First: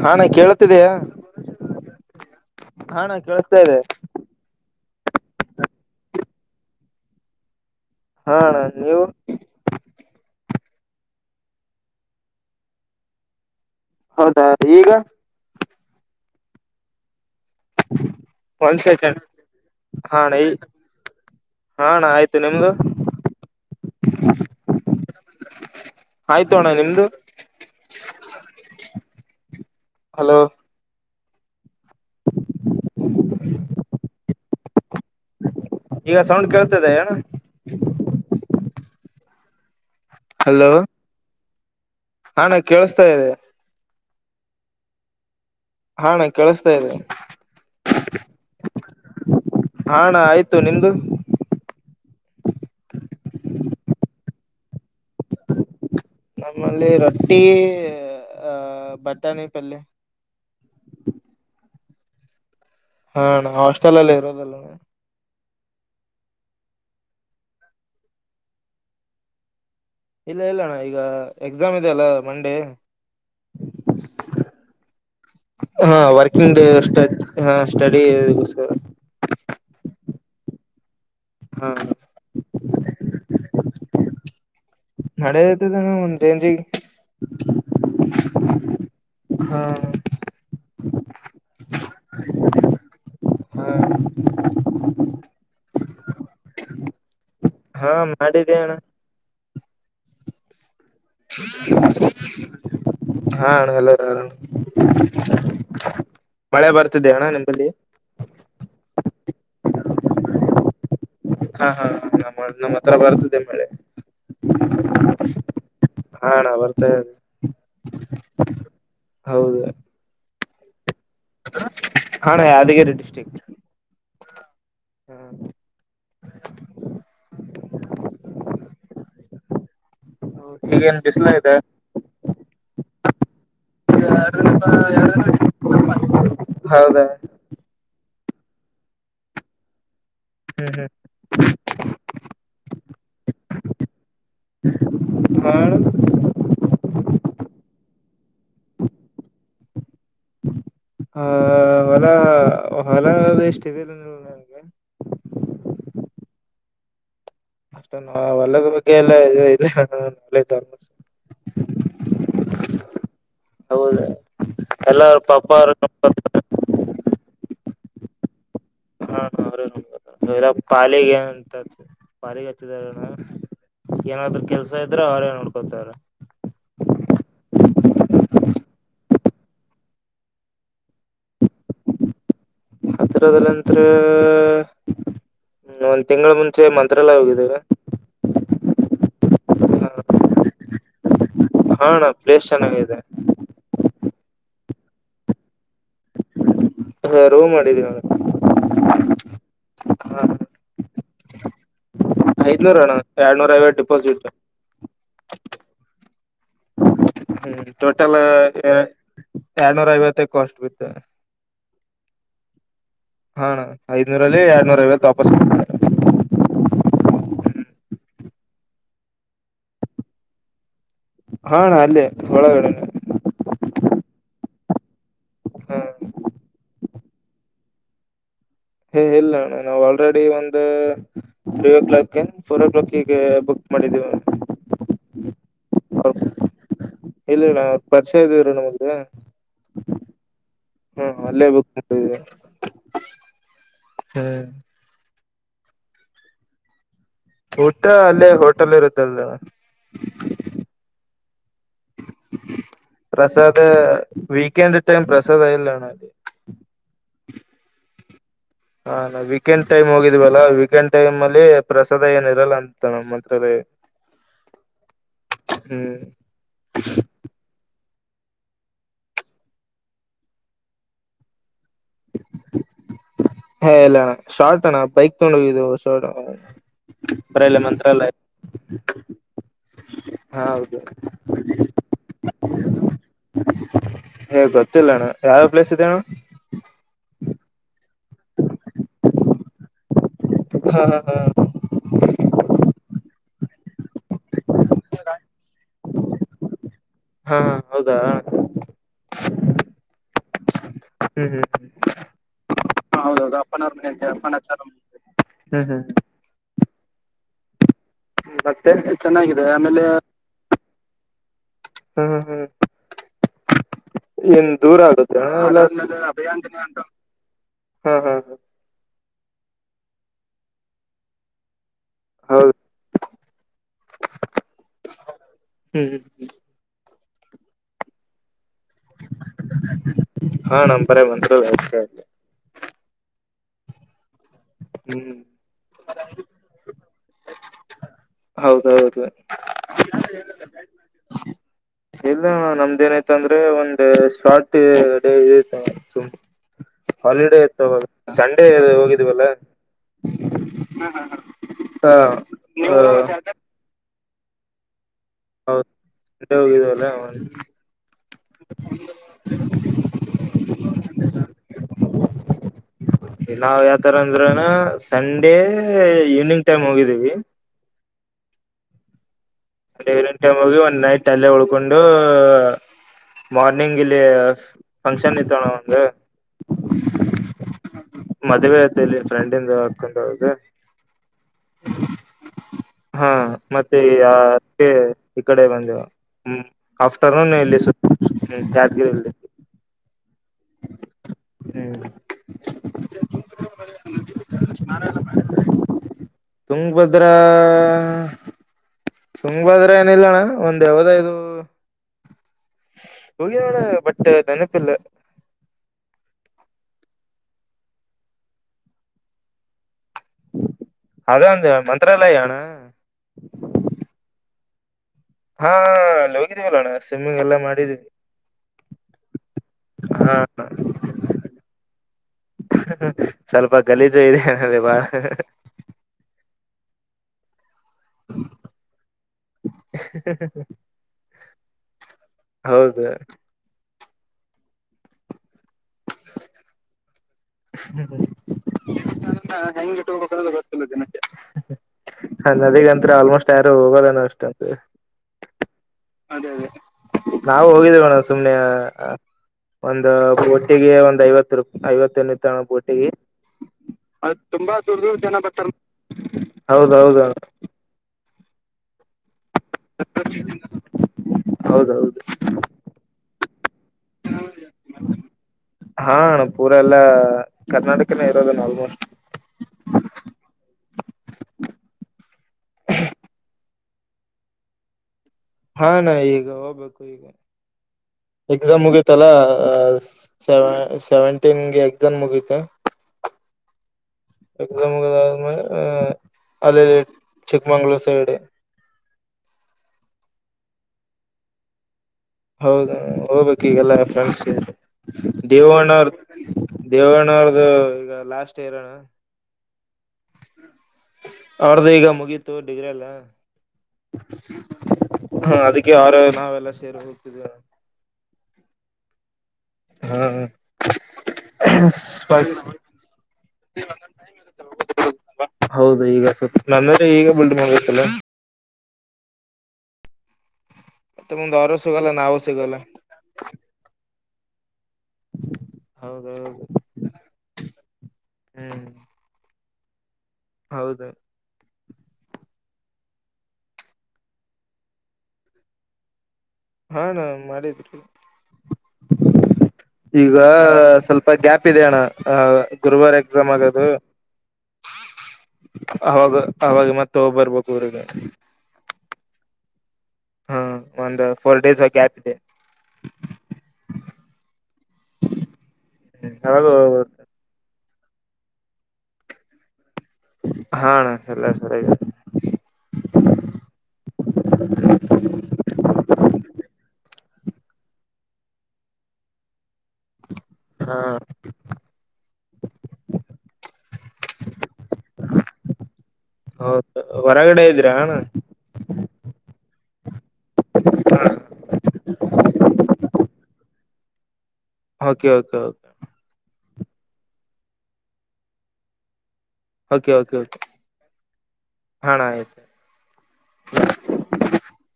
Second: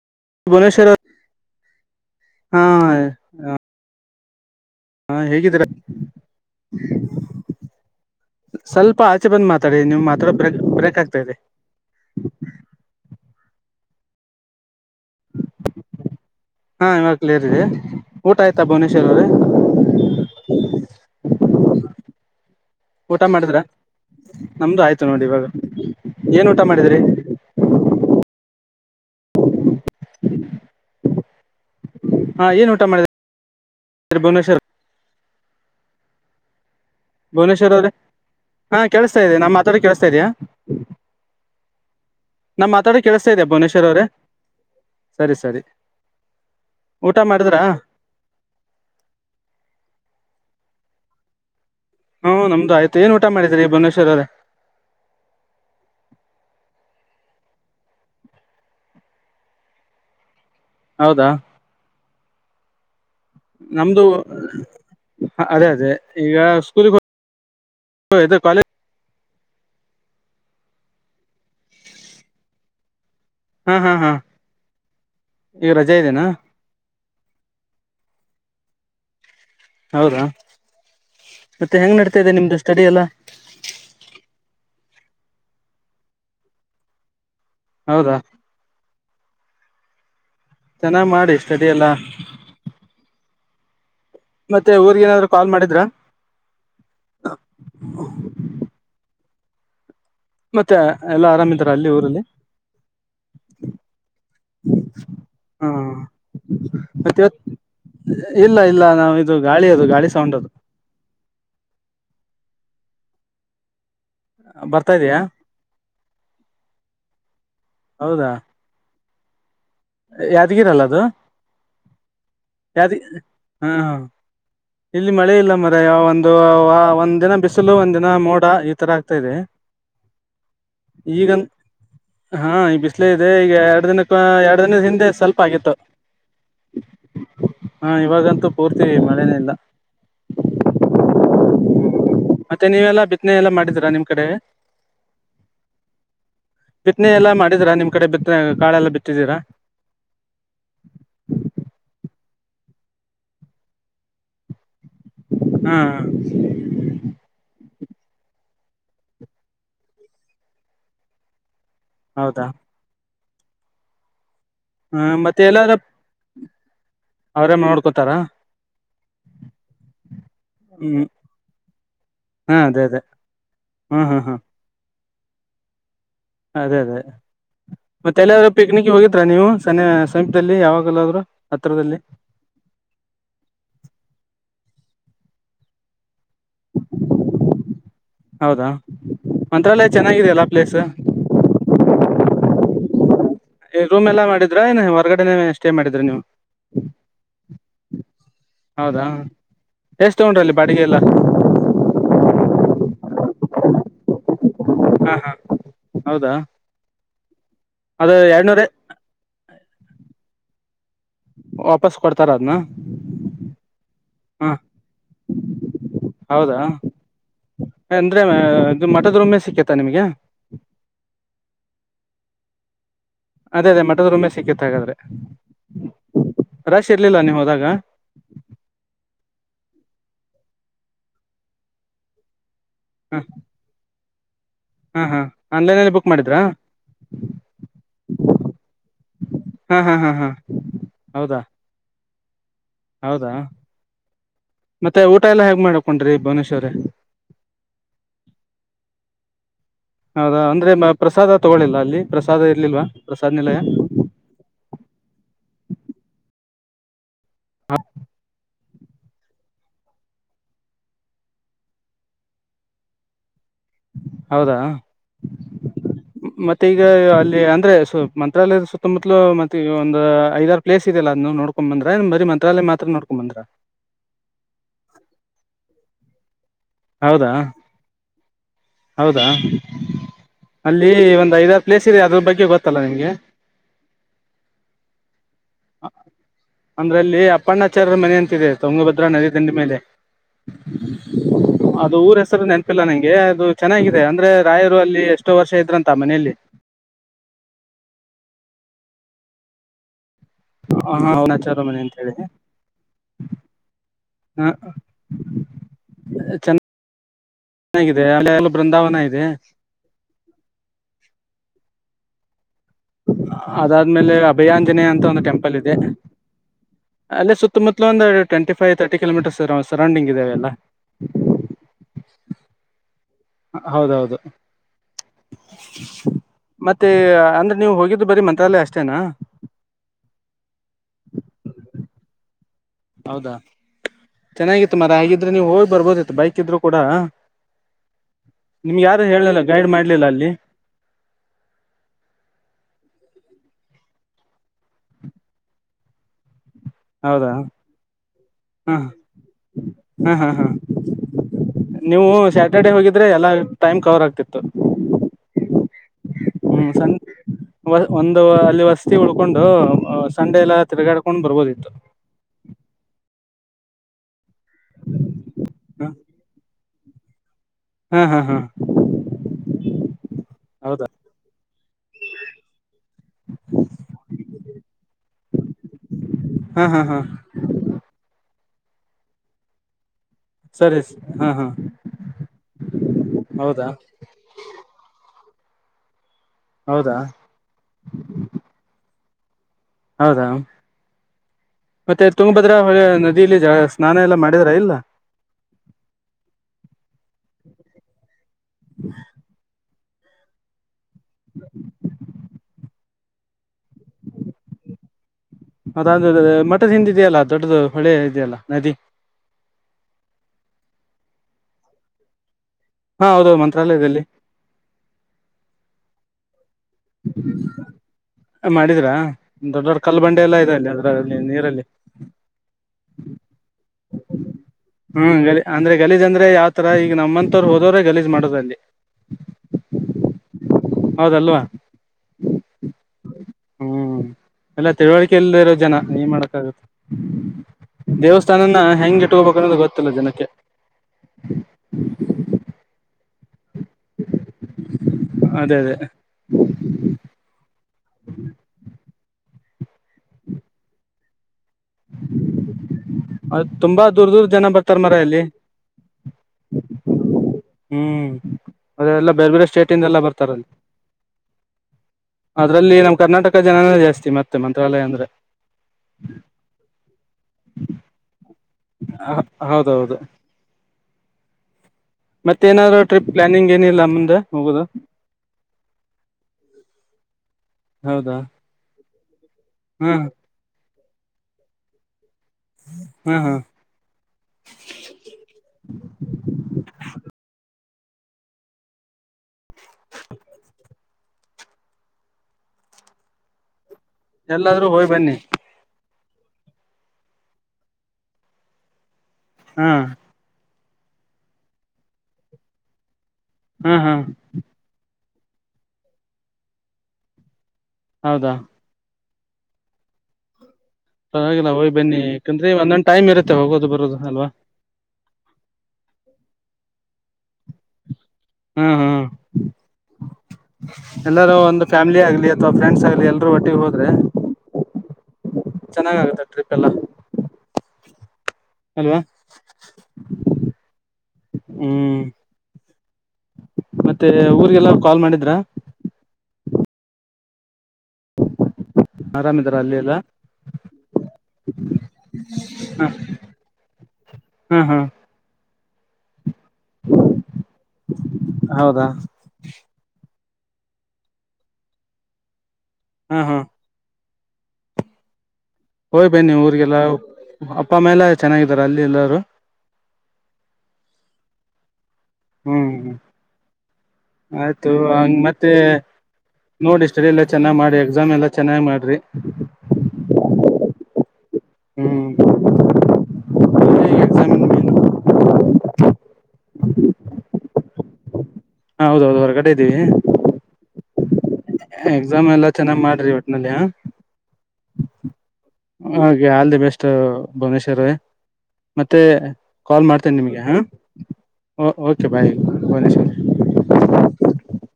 ಹಾ ನಾ ಕೇಳತಿದಯ ಭುವನೇಶ್ವರ್ ಹಾ ಹಣ ಕೇಳಸ್ತಾ ಇದೆ ಹಾ ಹೇಗಿದ್ದೀರ ಹಾ ಅಣ್ಣ ಸ್ವಲ್ಪ ನೀವು ಆಚೆ ಬಂದ್ ಮಾತಾಡಿ ನೀವು್ ಮಾತಾಡ ಬ್ರ ಬ್ರೇಕ್ ಆಗ್ತಾ ಇದೆ ಹೌದ ಈಗ ಹಾ ಇವಾಗ ಊಟ ಆಯ್ತಾ ಒಂದ್ ಭುವನೇಶ್ವರ ಸೆಕೆಂಡ್ ಅವ್ರೀ ಹ ಅಣ್ಣ ಆಯ್ತು ನಿಮ್ದು ಮಾಡಿದ್ರ ನಮ್ದು ಆಯ್ತು ನೋಡಿ ಇವಾಗ ಏನ್ ಆಯ್ತು ಊಟ ಅಣ್ಣ ಮಾಡಿದ್ರಿ ನಿಮ್ದು ಹಲೋ ಹಾ ಏನ್ ಊಟ ಮಾಡಿದೆ ಭುವನೇಶ್ವರ್ ಈಗ ಸೌಂಡ್ ಕೇಳ್ತದೆ ಅಣ್ಣ ಭುವನೇಶ್ವರ್ ಅವ್ರೆ ಹಾ ಕೆೇಸ್ತಾ ಇದೆ ನಮ್ಮತ್ರಕ್ಕೆ ಕೆ ಹಲೋ ಹಾ ಅಣ್ಣ ನಾ ಮಾತಾಡ ಕೇಳಿಸ್ತಾ ಕೇಳಸ್ತಾ ಇದೆ ಇದ ಭುವನೇಶ್ವರ್ ಅವ್ರೆ ಸರಿ ಸರಿ ಅಣ್ಣ ಕೇಳಿಸತಾ ಇ್ರ ಊಟ ಮಾಡಿದ್ರಾ ಅಣ್ಣ ಆಯ್ತು ನಿಮ್ದು ಹಾ ನಮ್ದು ಆಯ್ತು ಏನ್ ಊಟ ಮಾಡಿದರಿ ಭನೇಶ್ವರರ ನಮ್ಮಲ್ಲಿ ರೊಟ್ಟಿ ಅಹ ಬಟಾಣಿ ಪಲ್ಲಿಯ ಹೌದಾ ಹಾಣ ಹಾಸ್ಟೆಲ್ಲ್ ಇರೋದಲ್ಲಣ್ಣ ಹ ಅದೇ ಅದೇ ಈಗ ಸ್ಕೂಲ್ ಕಾಲೇಜ್ ಇಲ್ಲ ಇಲ್ಲ ಅಣ್ಣ ಈಗ ಎಕ್ಸಾಮ್ ಇದೆಲ್ಲ ಮುಂದೆ ಹ್ಮ್ ಹ್ಮ್ ಹಾ ಈಗ ರಜೆ ಹಾ ಇದೆನಾ ವರ್ಕಿಂಗ್ ಡೇ ಸ್ಟ ಹ ಸ್ಟಡಿ ಹೌದಾ ಮತ್ತೆ ಹಾ ಹೆಂಗ್ ನಡ್ತಾದೆ ನಿಮ್ದು ಸ್ಟೆಡಿ ಎಲ್ಲ ನಡದ್ತದಾನ ಒಂದೇಂಜಿಗೆ ಹೌದಾ ಹಾ ಚೆನ್ನಾಗ್ ಮಾಡಿ ಸ್ಟಡಿ ಎಲ್ಲಾ ಹಾ ಮತ್ತೆ ಓದಿ ಏನಾದ್ರು ಕಾಲ್ ಮಾಡಿದ್ರ ಹಾ ಮಾಡಿದ್ದೇಣ ಮತ್ತೆ ಎಲ್ಲಾ ಆರಾಮಿದಾರ ಅಲ್ಲಿ ಹ ಊರಲ್ಲಿ ಹಾಲೋ ಹಾ ಮತ್ತೆ ಇವತ್ ಇಲ್ಲ ಇಲ್ಲ ನಾವ ಇದು ಗಾಳಿ ಅದು ಗಾಳಿ ಸೌಂಡ್ ಅದು ಹಾ ಹಾ ಹ ನಮ್ಮ ಹತ್ರ ಬರ್ತದೆೇ ಮಳೆ ಬರ್ತಾ ಇದಯಾ ಹಾ ಅಣ್ಣ ಬರ್ತನೆ ಹೌದಾ ಹೌದು ಯಾದಗಿರಲ್ಲ ಅದು ಹಾ ಅಣ್ಣ ಯಾದಗಿರಿ ಡಿಸ್ಟ್ರಿಕ್ ಹಾ ಇಲ್ಲಿ ಮಳೆ ಇಲ್ಲ ಮರಯ ಒಂದು ಒಂದ್ ದಿನ ಬಿಸಿಲು ಒಂದ್ ದಿನ ಮೋಡ ಈ ತರ ಆಗ್ತಾ ಇದೆ ಹ ಈಗ ಹಾ ಈ ಬಿಸ್ಲ ಇದೆ ಈಗ ಎರಡು ದಿನಕ್ಕ ಎರ ಹಿಂದೆ ಸ್ವಲ್ಪ ಆಗಿತ್ತು ಹೌದಾ ಹ ಇವಾಗಂತೂ ಪೂರ್ತಿ ಮಳೆನಿಂದ ಹ್ಮ ಹಾ ಮತ್ತೆ ನೀವೆಲ್ಲಾ ಬಿತ್ತನೆ ಎಲ್ಲಾ ಮಾಡಿದೀರಾ ನಿಮ್ ಕಡೆ ಹಾ ಅಣ್ಣ. ಬಿತ್ನೆ ಎಲ್ಲಾ ಮಾಡಿದೀರಾ ನಿಮ್ ಕಡೆ ಬಿತ್ತ ಕಾಳೆಲ್ಲ ಬಿತ್ತಿದ್ದೀರಾ ಹ ಹೊಲ ಹೊಲ ಎಷ್ಟ ಇದಿಲ್ಲ ನೀ ನನ್ಗೆ ಹಾ ಅಷ್ಟ ಹೊಲ್ಲದ ಬಗ್ಗೆ ಎಲ್ಲ ಇ ನ ಹೌದಾ ಹೌದ ಹ ಎಲ್ಲ ಮತ್ತೆ ಪಾಪ ಎಲ್ಲಾರ ಅವ್ರೇ ನೋಡ್ಕೋತಾರ ಹಾ ಅವರು ಎಲ್ಲ ಹ್ಮ್ ಪಾಲಿಗೆ ಏಂತ ಪಾಲಿಗೆ ಹಾ ಅದೇ ಅದೇ ಹಚ್ಚಿದಾರ ಹ್ಮ್ ಹ್ಮ್ ಹ್ಮ್ ಏನಾದ್ರು ಕೆಲ್ಸ ಇದ್ರೆ ಅವ್ರೇ ನೋಡ್ಕೊತವಾರ ಅದೇ ಅದೇ ಮತ್ತೆ ಎಲ್ಲಾದ್ರೂ ಪಿಕ್ನಿಕ್ ಹೋಗಿದ್ರಾ ನೀವು ಸನ ಸಮೀಪದಲ್ಲಿ ಯಾವಾಗಲ್ಲ್ರೂ ಹತ್ರರದಲ್ಲಂತ್ರ ಒ ತಿಂಗಳ ಮುಂಚೆ ಮಂತ್ರಾಲಯ ಹೋಗಿದ್ದೇವೆ. ಹೌದಾ ಮಂತ್ರಾಲಯ ಚೆನ್ನಾಗಿದೆಯಲ್ಲ ಪ್ಲೇಸ್ ಹ ಅಣ್ಣ ಪ್ಲೇಸ್ ಚೆನ್ನಾಗಾಗಿದೆ ರೂಮ್ ಎಲ್ಲ ಮಾಡಿದ್ರ ಏ ಹೊರಗಡೆ ಅಷ್ಟೇ ಮಾಡಿದ ಹಾ ರೂ ಮಾಡಿದ್ದೀ ಹೌದಾ ಎಷ್ಟು ತಗಡ್ರಲ್ಲ ಬಾಡಿಗೆ ಎಲ್ಲ ಐನೂರಣ ಎಳ್ನೂರಐ ಡಿಪೋಸಿಟ್ ಹಾ ಹಾ ಹೌದಾ ಹ್ಮ್ ಅದು ಟೋಟಲ್ ಎರಡ್ನೂರ ಎರಡು ನೋರ ಐವತ್ತಕ್ಕ ಅಷ್ಟಟ್ ಬಿತ್ತು ವಾಪಸ್ ಕೊಡ್ತಾರ ಅದ್ನ್ ಹಣ ಐದನೂರಲ್ಲಿ ಎರಡ್ನೂರಐ ವಾಪಸ್ ಕೊಡ್ತಾರೆ ಹೌದಾ ಅಂದ್ರೆ ಇದು ಮಠದೊಮ್ಮೆ ಸಿಕ್ಕೇತ ನಿಮ್ಗೆ ಹಣ ಅಲ್ಲೇ ಒಳಗಡೆ ಅದೇ ಅದೇ ಮಠದ್ರೊಮ್ಮೆ ಸಿಕ್ಕತ್ ಹಾಗಾದ್ರೆ ಹ್ಮ್ ಕಶ್ ಇರ್ಲಿಲ್ಲ ನೀವ ಹೋದಾಗ ಏ ಇಲ್ಲ ಆಲ್ರೆಡಿ ಒಂದು ತ್ರಿ ಓ ಕ್ಲಾಕ್ ಏ ಫೋರ್ ಓ ಕ್ಲಾಕಿಗೆ ಹ ಬುಕ್ ಮಾಡಿದ್ದೀವಿ. ಹಾ ಹಾ ಆನ್ಲೈನ್ ಬುಕ್ ಅವ್ರ್- ಮಾಡಿದ್ರಾ. ಇಲ್ಲ ಅವ್ರ ಪರಿಚಯ ಇದೇವ್ರ ನಮ್ದ. ಹಾ ಹಾ ಹಾ ಹಾ ಹ್ಮ ಹೌದಾ ಅಲ್ಲೇ ಬುಕ್. ಹೌದಾ ಹ್ಮ್ ಮತ್ತೆ ಊಟ ಎಲ್ಲ ಹೇಗ್ ಮಾಡಕೊಂಡ್ರಿ ಭುವನೇಶ್ವರಿ. ಊಟ ಅಲ್ಲೇ ಹೋಟೆಲ್ ಇರುತ್ತಲ್. ತಗೊಳ್ಳಿಲ್ಲ ಅಲ್ಲಿ ಪ್ರಸಾದ ಇರ್ಲಿಲ್ವಾ. ಪ್ರಸಾದ್ ನಿಲಯ ಪ್ರಸಾದಾದ ವೀಕೆಂಡ್ ಟೈಮ ಪ್ರಸಾದ ಇಲ್ಲಣ ಅ. ಹ ನಾ ವೀಕೆಂಡ್ ಟೈಮ್ ಹೋಗಿದ್ವಲ್ಲ ವೀಕೆಂಡ್ ಟೈಮ್ ಅಲ್ಲಿ ಪ್ರಸಾದ ಏನಿರಲ್ಲ ಅಂತ ನಮ್ಮ್ ಮಂತ್ರಲ್ಲಿ. ಹೌದಾ ಹ್ಮ್ ಮತ್ತೆ ಈಗ ಅಲ್ಲಿ ಅಂದ್ರೆ ಸ್. ಮಂತ್ರಾಲಯದ ಸುತ್ತಮುತ್ತಲ ಮ ಈ ಒಂದು ಐದ ಪ್ಲೇಸ್ ಇದೆಲ್ಲ ಅದ ನೋಡ್ಕೊಂಡ್ ಬಂದ್ರೆ ಬರ ಮಂತ್ರಾಲಯ ಮಾತ್ರ ನೋ. ಹಾ ಇಲ್ಲ ಅಣ್ಣ ಶಾರ್ಟ್ ಅಣ್ಣ ಬೈಕ್ ತಗೊಂಡು ಹೋಗು ಶಾರ್ಟ್ ಅಣ. ಹೌದಾ ಬಯಲ ಮಂತ್ರಾಲಯ. ಹೌದಾ. ಹಾ ಹೌದು ಅಲ್ಲಿ ಒಂದ್ ಐದಾರು ಪ್ಲೇಸ್ ಇದೆ ಅದ್ರ ಬಗ್ಗೆ ಗೊತ್ತಲ್ಲ ನಿಮ್ಗೆ. ಹೇ ಗೊತ್ತಿಲ್ಲಣ್ಣ ಯಾವ. ಪ್ಲೇಸ್ ಇದೆ ಅಣ್ಣ ಅಂದ್ರಲ್ಲಿ ಅಪ್ಪಣ್ಣಾಚಾರ್ಯರ ಮನೆ ಅಂತಿದೆ ತುಂಗಭದ್ರ ನದಿ ತಂಡಿ ಮೇಲೆ. ಹಾ ಹಾ ಹಾ ಅದು ಊರ್ ಹೆಸರು ನೆನಪಿಲ್ಲ ನಂಗೆ ಅದು ಚೆನ್ನಾಗಿದೆ ಅಂದ್ರೆ. ರಾಯರು ಅಲ್ಲಿ ಎಷ್ಟೋ ವರ್ಷ ಇದ್ರಂತ ಮನೆಯಲ್ಲಿ. ಹಾ ಹೌದಾ. ಹ ಹ್ಮ್ ಹ್ಮ್ ಅವನಚಾರ ಹ್ಮ್ ಮನೆ ಅಂತ ಹೇಳಿ. ಹ ಹೌದೌದು ಅಪ್ಪನ್ರ ಮತೇವೆ ಅಪ್ಪನ ಹ, ಅಚಾರ ಹ ಹ. ಚೆನ್ನಾಗಿದೆ ಅಲ್ಲಿ ಅಲ್ಲಿ ಮತ್ತೆ ಬೃಂದಾವನ ಇದೆ ಚೆನ್ನಾಗಿದೆ ಆಮೇಲೆ. ಹ್ಮ್ ಹ ಹ್ಮ್. ಅದಾದ್ಮೇಲೆ ಏನ್ ದೂರ ಅಭಯಾಂಜನ ಅಂತ ಆಗುತ್ತೆ ಒಂದು ಟೆಂಪಲ್ ಇಲ್ಲ ಇದೆ. ಅಭಯಾಂಜನಿ ಅಂತ ಅಲ್ಲಿ ಸುತ್ತಮುತ್ತಲ ಹಾ ಒಂದು ಹಾ ಟ್ವೆಂಟಿ ವ್ ತರ್ಟಿ ಕಿಲೋಮೀಟರ್ಸ್ ಇರ ಅರೌಂಡಿಂಗ್ ಇದ್ದಾವ ಎಲ್ಲ. ಹೌದು. ಹೌದೌದು ಹ್ಮ್ ಹ್ಮ್ ಮತ್ತೆ. ಅಂದ್ರೆ ನೀವು ಹೋಗಿದ್ದು ಬರೀ ಮಂತ್ರಾಲಯ ಅಷ್ಟೇ. ಹಾ ನಮ್ಮ್ ಬರ ಮಂತ. ಹೌದಾ. ಚೆನ್ನಾಗಿತ್ತು ಮರ ಹ್ಮ್ ಹಾಗಿದ್ರೆ ನೀವು ಹೋಗಿ ಬರ್ಬೋದಿತ್ತು ಬೈಕ್ ಇದ್ರು ಕೂಡಾ. ನಿಮ್ಗೆ ಯಾರು ಹೌದೌದು ಹೇಳಲಿಲ್ಲ ಗೈಡ್ ಮಾಡ್ಲಿಲ್ಲ ಅಲ್ಲಿ. ಇಲ್ಲ ನಮ್ದ ನಐತ ಅಂದ್ರೆ ಒಂದ ಶಾರ್ಟ್ ಡೇ ಇದತ ಸುಮನೆ. ಹೌದಾ ಹಾಲಿಡೇ ಇತವ ಸಂಡೇ ಹಾಂ ಹೋಗಿದವಲ್ಲ. ಹಾಂ ಹಾಂ ಹಾಂ ನೀವು ಸ್ಯಾಟರ್ಡೆೇ ಹೋಗಿದ್ರೆ ಎಲ್ಲ ಟೈಮ್ ಕವರ್ ಆಗ್ತಿತ್ತು. ಹೌದು ಸಂಡೆ ಹ್ಮ್ ಹೋಗಿದವಲ್ಲ. ಸಣ್ಣ ಒಂದು ಅಲ್ಲಿ ವಸತಿ ಉಡ್ಕೊಂಡು ಸಂಡೆ ಎಲ್ಲಾ ತಿರ್ಗಾಡ್ಕೊಂಡ್ ಬರ್ಬೋದಿ. ನಾವ್ ಯಾವತರ ಅಂದ್ರನ ಸಂಡೇ ಈವ್ನಿಂಗ್ ಟೈಮ್ ಹೋಗಿದ್ದೀವಿ. ಹ್ಮ ಹಾ ಹಾ. ಒಂದು್ ಈವ್ನಿಂಗ್ ಟೈಮ್ ಹೋಗಿ ಒಂದ್ ಹೌದಾ ನೈಟ್ ಅಲ್ಲೇ ಉಳ್ಕೊಂಡು. ಮಾರ್ನಿಂಗ್ ಇಲ್ಲಿ ಫಂಕ್ಷನ್ ಇತ್ತವಣ ಒಂದು. ಹಾ ಹಾ ಹಾ. ಮದ್ೆ ಅಲ್ಲಿ ಫ್ರೆಂಡಂದ ಹಾಕ. ಸರಿ ಹಾ ಹಾ. ಹಾ ಹೌದಾ ಮತ್ತೆ ಆ ಈ ಕಡೆ ಬಂದೇವ. ಹ್ಮ್ ಹೌದಾ ಆಫ್ಟರ್ನೂನ್ ಎಲ್ಲಿ ಸುತ್ತ್ಮ ಯಾದಗಿರಿ ಇಲ್ಲಿ. ಹೌದಾ. ಹ್ಮ್ ಮತ್ತೆ ತುಂಗಭದ್ರಾ ಹೊಳೆ ನದಿಲಿ ಜ ಸ್ನಾನ ಎಲ್ಲ ಮಾಡಿದ್ರ ಇಲ್ಲ. ತುಂಗಭದ್ರ ಹ್ಮ ತುಂಗ್ ಬಾದ್ರೆ ಏನಿಲ್ಲ ಅಣ್ಣ ಒಂದ ಯಾವದ ಹ ಹೋಗಿದಳ ಬಟ್ ನೆನಪಿಲ್ಲ ಅದಾದ ಮಠದ ಹಿಂದ ಇದೆಯಲ್ಲ ದೊಡ್ಡದು ಹೊಳೆ ಇದೆಯಲ್ಲ ನದಿ ಅದ ಒಂದು ಮಂತ್ರಾಲಯಣ ಹಾ ಹೌದೌದು ಮಂತ್ರಾಲಯದಲ್ಲಿ ಹಾ ಅಲ್ಲ ಹೋಗಿದೀವಲ್ಲೋಣ್ಣ ಸ್ವಿಮ್ಮಿಂಗ್ ಎಲ್ಲಾ ಮಾಡಿದೀವಿ ಮಾಡಿದ್ರಾ ದೊಡ್ಡವ ಕಲ್ಲ ಬಂಡೆ ಎಲ್ಲಾ ಇದೆ ಅಲ್ಲಿ ಅದ್ರಲ್ಲಿ ನೀರಲ್ಲಿ ಸ್ವಲ್ಪ ಗಲೀಜು ಇದೆ ಅದೆ ಬಾಳ ಹ್ಮ ಗಲಿ ಅಂದ್ರೆ ಗಲೀಜ್ ಅಂದ್ರೆ ಯಾವ್ತರ ಈ ಈಗ ನಮ್ಮಂತವರು ಹೋದೋ್ರ ಗಲೀಜು ಮಾಡುದಲ್ಲಿ ಹೌದಲ್ವಾ ಹೌದು ಹ್ಮ್ ಎಲ್ಲ ತಿಳುವಳಿಕೆಲ್ಲ ಇರೋ ಜನ ನೀನ್ ಮಾಡಕ್ಕ ಆಾಗುತ್ತೆ ದೇವಸ್ಥಾನನ ಹೆಂಗ್ ಇಟ್ಕೋಬೇಕು ಅನ್ನೋದು ಹೆಂಗ ಇಟ್ಟ ಗೊತ್ತಿಲ್ಲ ಜನಕ್ಕೆ ಹೋಗ ಗೊತ್ತಿಲ್ಲ ದಿನಕ್ಕೆ ನದಿಗಂತ್ರ ಆಲ್ಮೋಸ್ಟ್ ತಾರ ಹೋಗೋದನ ಅಷ್ಟಂತ ಅದೇ ಅದೇ ನಾವು ಹೋಗಿದೇವಣ್ಣ ಸುಮ್ನೆ ಒಂದು ಒಟ್ಟಿಗೆ ಒಂದ್ ಐವತ್ತು ರೂಾಯಿ ಐ ಬೋಟಿಗೆ ಅದ್ ತುಂಬಾ ದೂರ್ ಅದ ದೂರ್ ಜನ ತುಂಬಾ ಬರ್ತಾರ ದೂರ್ ಮರ ದೂರ್ ಜನ ಇಲ್ಲಿ ಬರ್ತಾರ ಹೌದೌದ ಹ್ಮ್ ಅದಲ್ಲ ಬೇರೆ ಬೇರೆ ಸ್ಟೇಟಿಂದ ಎಲ್ಲ ಬರ್ತಾರಲ್ಲಿ ಹೌದೌದು ಅದ್ರಲ್ಲಿ ನಮ್ಮ್ ಕರ್ನಾಟಕ ಜನನೇ ಜಾಸ್ತಿ ಮತ್ತೆ ಮಂತ್ರಾಲಯ ಅಂದ್ರೆ ಹಾಣ ಪೂರ ಎಲ್ಲ ಕರ್ನಾಟಕನೇ ಇರೋದ ಆಲ್ಮೋಸ್ಟ್ ಹ ಹೌದೌದು ಮತ್ತೆ ಏನಾದ್ೂ ಟ್ರಿಪ್ ಪ್ಲಾನಿಂಗ್ ಏನಿಲ್ಲ ಮುಂದೆ ಹೋಗುದು ಹಾ ನಾ ಈಗ ಬೇಕೇಕು ಈಗ ಹೌದಾ ಎಕ್ಸಾಮ್ ಮುಗಿತಲ್ಲ ಹ್ಮ ಸೆವೆಂಟೀನ್ಗೆ ಎಕ್ಸಾಮ್ ಮುಗ ಹ್ಮ್ ಹ್ಮ್ ಅ ಚಿಕ್ಕಮಂಗಳೂರು ಎೇಳ ಹೌದು ಹೋಗ್ು ಈಗೆಲ್ಲ ಫ್ರೆಂಡ್ಸ್ ಎಲ್ಲಾದ್ರೂ ಹೋಯ್ ಬನ್ನಿ ದೇವಣ್ಣ ಅವ್ರ ದೇವ್ಣ ಅವ್ರದು ಈಗ ಲಾಸ್ಟ್ ಏರೋಣ ಹ್ಮ್ ಆಡ್ದ ಈಗ ಮುಗೀತು ಡಿಗ್ರ ಎಲ್ಲ ಹ್ಮ್ ಹ್ಮ ಹ ಅದಕ್ಕೆ ಯಾರ ನಾವೆಲ್ಲಾ ಸೇರ್ ಹೋಗ್ತಿದೇ ಹೌದಾ ಹ ಪರ್ವಾಗಿಲ್ಲ ಹೋಗ್ ಬನ್ನಿ ಯಾಕಂದ್ರೆ ಒಂದೊಂದು ಟೈಮ್ ಇರುತ್ತೆ ಹೋಗೋದು ಒಂದ್ ಒಂದ್ ಬರೋದು ಟೈಮ್ ಇರುತ್ತೆ ಅಲ್ವಾ ಒಬ್ ಒಬ್ರುದು ಹೌದು ಈಗ ಸ್ವಪ ನಂದ್ರೆ ಈಗ ಬಿಲ್ಡ್ ಮಾಡ್ಬೇಕಲ ಹ ಹ ಮತ್ತೆ ಮುಂದ್ ಎಲ್ಲರೂ ಅವರು ಒಂದು ಸಿಗಲ್ಲ ಫ್ಯಾಮಿಲಿ ನಾವು ಆಗ್ಲಿ ಅಥವಾ ಸಿಗಲ್ಲ ಫ್ರೆಂಡ್ಸ್ ಆಗ್ಲಿ ಎಲ್ಲರೂ ಒಟ್ಟಿಗೆ ಹೋದ್ರೆ ಚೆನ್ನಾಗ ಆಗತ್ತೆ ಹೌದೌದು ಟ್ರಿಪ್ ಎಲ್ಲ ಹ್ಮ್ ಅಲ್ವಾ ಹೌದು ಹ್ಮ್ ಮತ್ತೆ ಊರ್ಗೆಲ್ಲ ಕಾಲ್ ಮಾಡಿದ್ರಾ ಹಾ ಅಣ್ಣ ಮಾಡಿದ್ರು ಆರಾಮ್ ಇದರ ಅಲ್ಲಿ ಎಲ್ಲ ಈಗ ಸ್ವಲ್ಪ ಗ್ಯಾಪ್ ಇದೆ ಅಣ್ಣ ಆ ಗುರುವಾರ ಎಕ್ಸಾಮ್ ಆಗೋದು ಹ ಹ ಹೌದು ಅವಾಗ ಅವಾಗ ಮತ್ ಹೋಗ ಬರ್ಬೇಕು ಊರಿಗೆ ಹೌದಾ [inaudible] ಹಾ ಒಂದು ಫೋರ್ ಡೇಸ್ ಹ ಗ್ಯಾಪ್ ಇದೆ ಹ ಹ ಹೋಯ್ ಬನ್ನಿ ಅವಾಗ ಊರ್ರಿಗೆಲ್ಲ ಹೋಗ್ಬೇಕು. ಅಪ್ಪ ಅಮ್ಮ ಎಲ್ಲ ಚೆನ್ನಾಗಿದಾರ ಅಲ್ಲಿ ಎಲ್ಲರೂ ಹ ಅನ ಎಲ್ಲ ಸರಿಗಿ ಹು ಹು ಆಯ್ತು ತಗೋ ಹಂಗ್ ಮತ್ತೆ ನೋಡಿಸ್ಟ್ [unintelligible] ಎಲ್ಲ ಚೆನ್ನಾಗಿ ಮಾಡಿ ಎಕ್ಸಾಮ್ ಎಲ್ಲ ಚೆನ್ನಾಗ್ ಮಾಡ್ರಿ ಹಾ ಹು [inaudible] ಹೌದು ಹೊರಗಡೆ ಇದೀರಾಣ ಹ ಹೌದೌದು ಹೊರಗಡೆ ಇದ್ದೀವಿ ಎಕ್ಸಾಮ್ ಎಲ್ಲ ಚೆನ್ನಾಗ್ ಮಾಡ್ರಿ ಒಟ್ನಲ್ಲಿ ಕೆ ಓಕೆ ಕೆ ಹಾಗೆ ಆಲ್ ದಿ ಬೆಸ್ಟ್ ಭುವನೇಶ್ವರ್ ಮತ್ತೆ ಕಾಲ್ ಓಕೆ ಮಾಡ್ತನೆ ಓಕೆ ನಿಮಗೆ ಓಕೆ ಹಾಂ ಹಾ ಅಣ್ಣ ಓಕೆ ಬಾಯ್ ಆಯ್ತು ಭುವನೇಶ್ವರ್ [inaudible]